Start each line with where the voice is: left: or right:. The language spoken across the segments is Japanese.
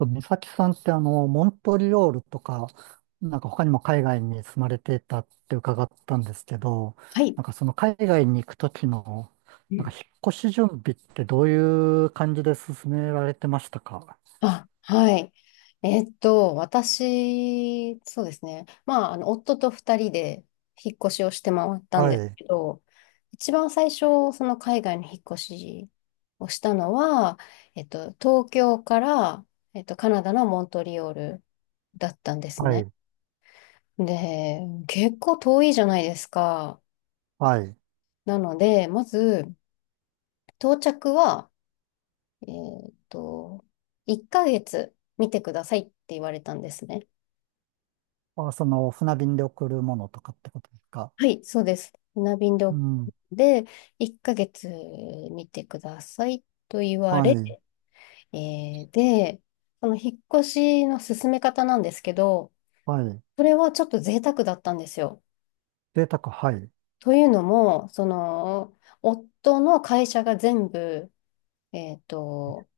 right: 美咲さんってモントリオールとか、なんか他にも海外に住まれていたって伺ったんですけど、
left: はい。
right: なんかその海外に行くときの、なんか
left: う
right: 引っ越し準備ってどういう感じで進められてましたか？
left: はい。私、そうですね。まあ、夫と二人で引っ越しをして回ったん
right: は
left: です
right: い、
left: けど、一番最初、その海外の引っ越しをしたのは、東京から、カナダのモントリオールだったんです
right: は
left: ね。
right: い、
left: で、結構遠いじゃないですか。
right: はい。
left: なので、まず、到着は、えっと、1ヶ月見てくださいって言われたんですね。
right: あ、その船便で送るものとかってことですか？
left: はい、そうです。船便で、
right: うん、
left: で、1ヶ月見てくださいと言わ
right: は
left: れ、
right: い、
left: で、その引っ越しの進め方なんですけど、
right: はい。
left: それはちょっと贅沢だったんですよ。
right: 贅沢、はい。
left: というのも、夫の会社が全部、えっと、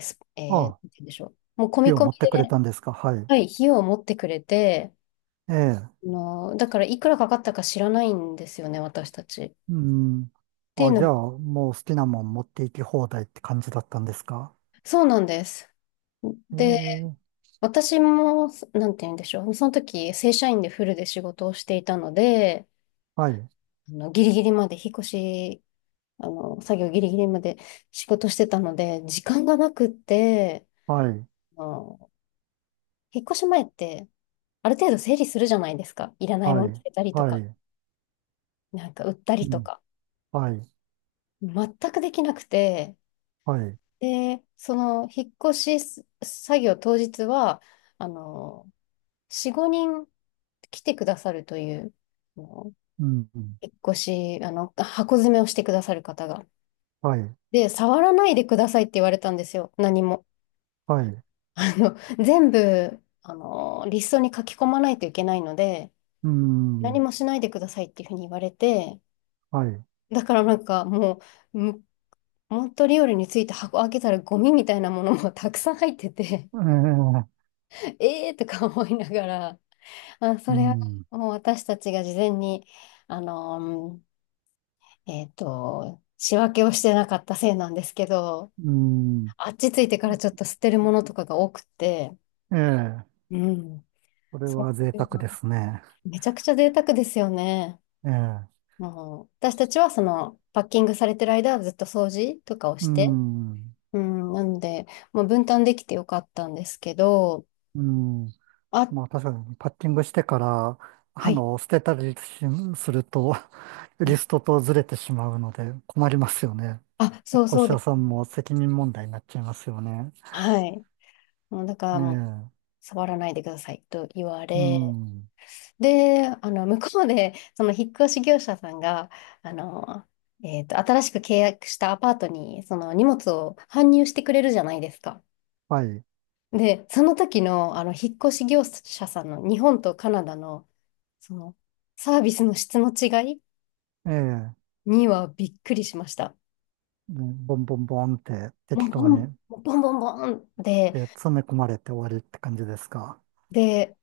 left: すえー、なんて
right: あ、
left: 言うんでしょう。もう込み
right: 火を
left: 込
right: 持っ
left: み
right: てく
left: で、
right: れたんですか？はい。
left: はい、費用を持ってくれて、
right: ええ、
left: だからいくらかかったか知らないんですよね、私たち。っ
right: うん。
left: ていう
right: あ、
left: の
right: じ
left: も、
right: ゃあ、もう好きなもん持って行き放題って感じだったんですか？
left: そうなんです。で、
right: ええ、
left: 私も、なんて言うんでしょう。その時、正社員でフルで仕事をしていたので、
right: はい、
left: ギリギリまで引っ越し、作業ギリギリまで仕事してたので、時間がなくって、
right: はい、
left: あの、引っ越し前って、ある程度整理するじゃないですか。いらない
right: は
left: もの捨
right: い、
left: てたりと
right: は
left: か、
right: い、
left: なんか売った
right: う
left: りと
right: ん、
left: か。
right: はい、
left: 全くできなくて、
right: はい、
left: で、引っ越しす作業当日は、あの、4、5人来てくださるという、
right: うん、
left: 引っ越し、箱詰めをしてくださる方が。
right: はい、
left: で、触らないでくださいって言われたんですよ、何も。
right: はい、
left: あの、全部、リストに書き込まないといけないので、
right: う
left: 何
right: ん、
left: もしないでくださいっていうふうに言われて、
right: はい、
left: だからなんかもうモントリオールについて箱開けたらゴミみたいなものもたくさん入ってて、
right: ええ、
left: えーとか思いながら、あ、そ
right: う
left: れは
right: ん、
left: もう私たちが事前に、あの、仕分けをしてなかったせいなんですけど、
right: うん、
left: あっち着いてからちょっと捨てるものとかが多くて、
right: ええ、
left: うん。
right: これ
left: そ
right: は贅
left: ういう
right: 沢
left: の
right: ですね。
left: めちゃくちゃ贅沢ですよね。
right: ええ、
left: もう私たちはそのパッキングされてる間はずっと掃除とかを
right: う
left: して、
right: ん、
left: うん、なので、まあ、分担できてよかったんですけど、
right: うん、
left: あ、
right: まあ確かにパッティングしてから、
left: はい。
right: 捨てたりすると、
left: うん。
right: リストとずれてしまうので困りますよね。
left: あ、
right: 引っ
left: そうそ
right: 越
left: う
right: し
left: で
right: 屋
left: す。
right: さんも責任問題になっちゃいますよね。
left: はい。もうだか
right: え
left: らもう
right: え、
left: 触らないでくださいと言わ
right: う
left: れ、
right: ん、
left: で、向こうで、その引っ越し業者さんが、あの、新しく契約したアパートに、その荷物を搬入してくれるじゃないですか。
right: はい、
left: で、その時の、引っ越し業者さんの日本とカナダの、その、サービスの質の違い
right: ええ、ね、
left: にはびっくりしました。
right: ボンボンボンって
left: も
right: 適
left: う、ボ
right: 当
left: ン、
right: に、
left: ボンボンボンで、
right: で、詰め込まれて終わりって感じですか。
left: で、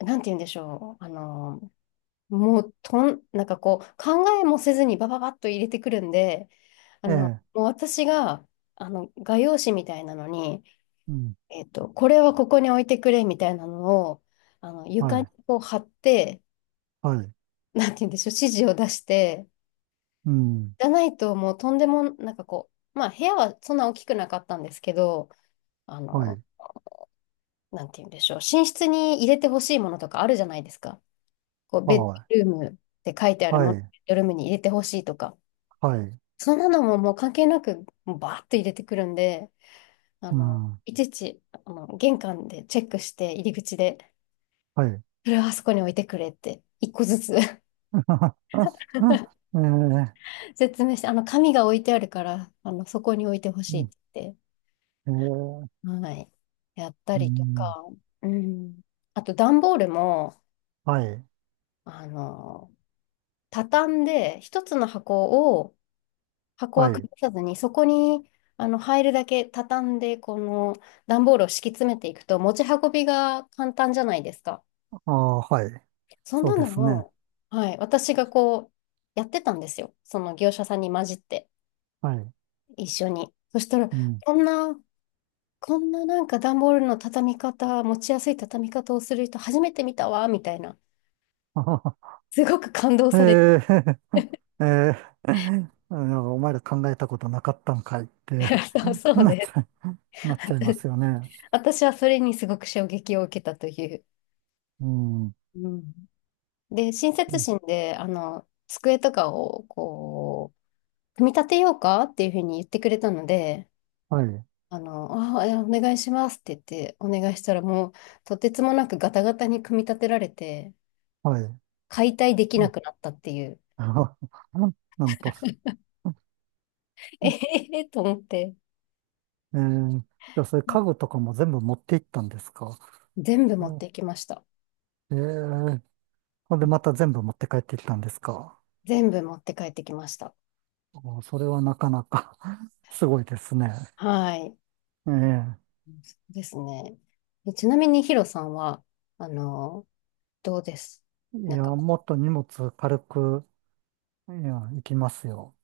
left: なんて言うんでしょう。もう、なんかこう、考えもせずにバババッと入れてくるんで、あ
right: え
left: の、
right: え、
left: もう私が、画用紙みたいなのに、
right: うん、
left: これはここに置いてくれみたいなのを、
right: は
left: 床に
right: い、
left: こう貼って、
right: はい、
left: なんて言うんでしょう、指示を出して、
right: うん、
left: じゃないともうとんでも、なんかこう、まあ部屋はそんな大きくなかったんですけど、あ
right: は
left: の、
right: い、
left: なんて言うんでしょう、寝室に入れてほしいものとかあるじゃないですか。こう、ベッ
right: は
left: ド
right: い、
left: ルームって書いてある
right: は
left: もの、ベ
right: い、
left: ッドルームに入れてほしいとか。
right: はい、
left: そんなのももう関係なく、もうバーッと入れてくるんで、
right: うん、
left: いちいち、玄関でチェックして、入り口で、
right: はい。
left: これはあそこに置いてくれって、一個ずつ
right: ええ、
left: 説明して、紙が置いてあるから、そこに置いてほ
right: う
left: しいっ
right: ん、
left: て言っ
right: ええ、
left: て、はい、やった
right: う
left: りと
right: ん、
left: か、うん。あと、段ボールも、
right: はい、
left: あの、畳んで、一つの箱を、箱
right: は
left: は
right: い、
left: 崩さずに、そこに入るだけ畳んで、この段ボールを敷き詰めていくと、持ち運びが簡単じゃないですか。
right: ああ、はい、
left: そん
right: そう
left: な
right: で
left: の
right: すね。
left: も、はい、私がこう、やってたんですよ。その業者さんに混じって、
right: はい、
left: 一緒に。そしたら、
right: うん。
left: こんな、こんななんか段ボールの畳み方、持ちやすい畳み方をする人初めて見たわ、みたいな。
right: あはは、
left: すごく感動されて、
right: ええ、ええ、 なんかお前ら考えたことなかったんかいっ て、
left: そうそう
right: なっち
left: で、
right: ゃ、なっちゃいま すよね。
left: 私はそれにすごく衝撃を受けたという。
right: うん、うん、
left: うん。で、親切心で、机とかを、こう、組み立てようかっていうふうに言ってくれたので、
right: はい、
left: あ、いやお願いしますって言って、お願いしたらもう、とてつもなくガタガタに組み立てられて、
right: はい。
left: 解体でき
right: う
left: な
right: ん、
left: くなったっていう。
right: なんと、
left: え へへと思って、
right: ええ、じゃあそういう家具とかも全部持って行ったんですか？
left: 全部持
right: う
left: っ
right: ん、
left: ていきました。
right: ええ、ほんでまた全部持って帰ってきたんですか？
left: 全部持って帰ってきました。
right: お、それはなかなか、 すごいですね。
left: はい。
right: ええ。
left: そうですね。ちなみにヒロさんは、あの、どうです
right: い
left: なん
right: や、
left: か、
right: もっと荷物軽く、いや、行きますよ。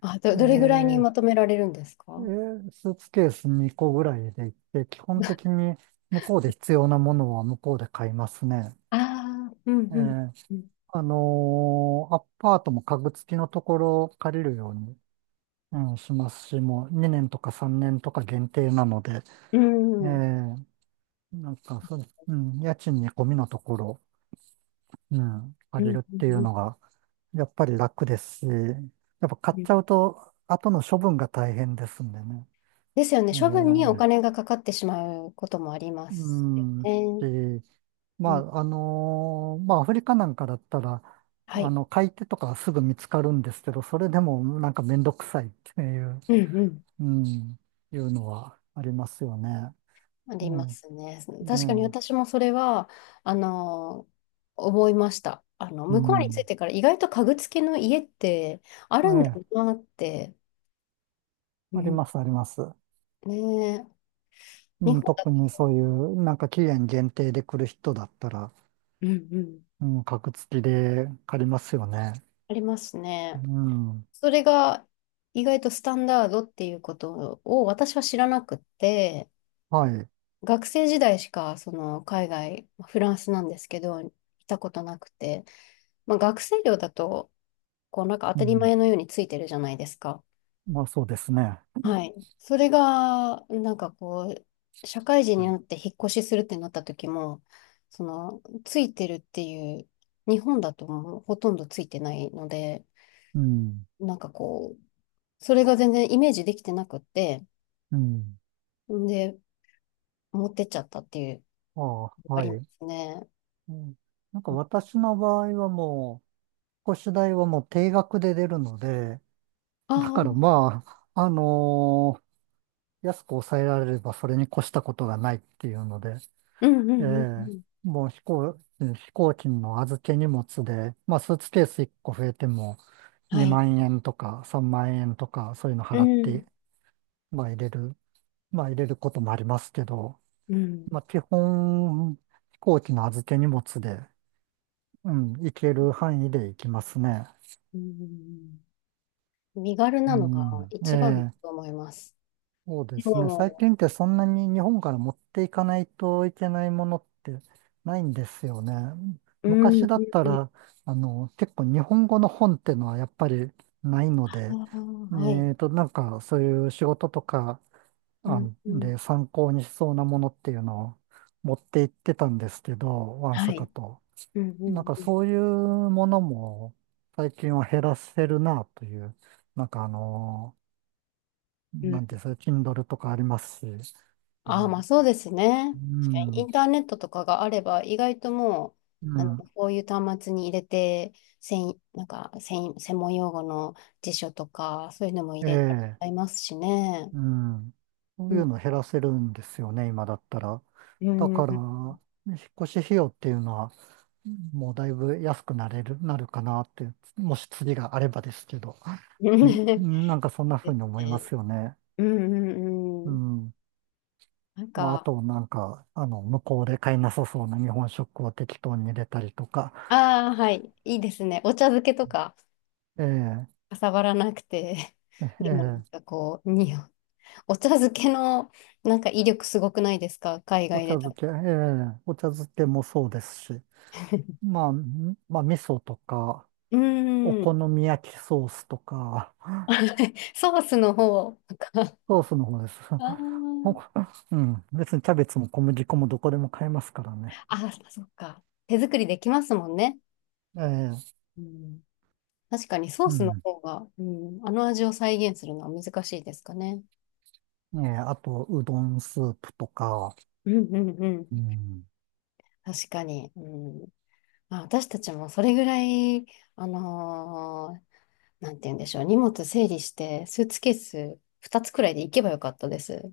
left: あ、ど、
right: え
left: どれぐらいに
right: え、
left: まとめられるんです
right: え
left: か？
right: え、スーツケース2個ぐらいで行って、基本的に向こうで必要なものは向こうで買いますね。
left: ああ、うん
right: ええ、
left: うん。う
right: アパートも家具付きのところを借りるように、うん、しますし、もう2年とか3年とか限定なので、
left: ん、
right: え
left: うん、
right: え、なんかそう、うん、家賃に込みのところ、うん、
left: う
right: 借
left: ん、う
right: り
left: ん、
right: るってい
left: う
right: う
left: ん、
right: のが、やっぱり楽ですし、やっぱ買
left: う
right: っ
left: ん
right: ちゃうと、後の処分が大変ですんでね。
left: ですよね。
right: え
left: 処分にお
right: ー
left: 金がかかってしまうこともありま
right: う
left: すよ
right: ん、
left: ね。
right: し、
left: う
right: ま
left: ん、
right: あ、まあ、アフリカなんかだったら、
left: はい。
right: 買い手とかすぐ見つかるんですけど、それでもなんかめんどくさいっていう、
left: うんうん。
right: うん、いうのはありますよね。
left: あ
right: う
left: りま
right: ん、
left: すね。確かに
right: ね
left: 私もそれは、あの、思いました。
right: え、う
left: 向こうに着い
right: ん。
left: てから意外と家具付きの家ってあ
right: え
left: るんだ
right: え、
left: なって。う
right: あり
left: ん、
right: ます、あります。
left: ねえ日
right: うん、
left: 本だ
right: 特
left: と、
right: にそういう、なんか期限限定で来る人だったら、
left: うんうん、
right: うん、格付きで借りますよね。
left: ありますね。
right: うん。
left: それが意外とスタンダードっていうことを私は知らなくって、
right: はい。
left: 学生時代しかその海外、まあフランスなんですけど、行ったことなくて、まあ、学生寮だと、こうなんか当
right: う
left: たり
right: ん。
left: 前のようについてるじゃないですか。
right: まあそうですね。
left: はい。それが、なんかこう、社会人
right: う
left: に
right: ん、
left: なって引っ越しするってなった時も、ついてるっていう、日本だともうほとんどついてないので、
right: うん。
left: なんかこう、それが全然イメージできてなくって、
right: うん。
left: んで、持ってっちゃったっていう、
right: ああ、
left: あ
right: は
left: りま
right: い。
left: すね。
right: うん、なんか私の場合はもう、越し代はもう定額で出るので、だ
left: あ
right: から
left: あ、
right: まあ、安く抑えられればそれに越したことがないっていうので、
left: うんう
right: え
left: んうんう
right: え、
left: ん。
right: もう飛行機の預け荷物で、まあスーツケース1個増えても
left: は
right: 2
left: い。
right: 万円とか3万円とかそういうの
left: う
right: 払っ
left: ん。
right: てまあ入れる、まあ入れることもありますけど、
left: うん。
right: まあ基本、飛行機の預け荷物で、うん、行ける範囲で行きますね。
left: うん。身軽
right: う
left: なのが
right: ん、
left: 一番だ
right: ええ、
left: と思います。
right: そうですね。最
left: も
right: 近ってそんなに日本から持っていかないといけないものってないんですよね。
left: うん。う
right: 昔
left: ん。
right: だった
left: うん。
right: ら、結構日本語の本ってのはやっぱりないの
left: あ
right: で、
left: あ、はい。
right: なんかそういう仕事とか
left: うん。
right: 案
left: うん。
right: で参考にしそうなものっていうのを持って行ってたんですけど、ワン
left: は
right: サカ
left: い。
right: と。
left: うん。う
right: なん
left: ん
right: か
left: うん。
right: そういうものも最近は減らせるなという、なんか
left: うん。
right: なんていうんですか、Kindle とかありますし、う
left: ああ、まあ
right: ん、
left: そうです
right: う
left: ね。確かにイ
right: ん、
left: ンターネットとかがあれば、意外とも
right: う
left: う、
right: ん、
left: こういう端末に入れて、専、なんか専、専門用語の辞書とか、そういうのも入れち
right: え
left: ゃい
right: え、
left: ますしね。
right: うん。そ
left: う
right: ういう
left: ん。
right: の減らせるんですよね、今だったら。
left: う
right: だ
left: ん。
right: から、引っ越し費用っていうのは、もうだいぶ安くなれる、なるかなって、もし次があればですけど。うん、う ん、なんかそんな
left: で
right: 風
left: す
right: に思いま
left: ね。
right: すよね。
left: うんう
right: う
left: んうん。
right: ん。
left: なん
right: まあ、あ
left: か、
right: となんか、向こうで買いなさそうな日本食を適当に入れたりとか、
left: ああ、はい。いいですね。お茶漬けとか、
right: ええ、
left: かさばらなくて。でもなん
right: ええ、
left: かこう、お茶漬けのなんか威力すごくないですか？海
right: お
left: 外
right: 茶
left: で
right: 漬
left: 食
right: け、ええ、お茶漬けもそうですし、
left: べて。
right: まあ、味噌とか、お
left: う
right: 好
left: ん。
right: み焼きソースとか、
left: はい、ソースの方とか。
right: ソースの方です。
left: あ
right: お、
left: ー、
right: うん、別にキャベツも小麦粉もどこでも買えますからね。
left: あ、そっか。手作りできますもんね。
right: ええ、
left: うん、確かにソー
right: う
left: スの
right: ん。
left: 方が、うん、あの味を再現するのは難しいですかね。
right: ええ、あと、うどんスープとか、
left: うんうんう
right: う
left: ん。
right: ん。
left: 確かに。うん。まあ、私たちもそれぐらい、あのーなんて言うんでしょう。荷物整理して、スーツケース2つくらいで行けばよかったです。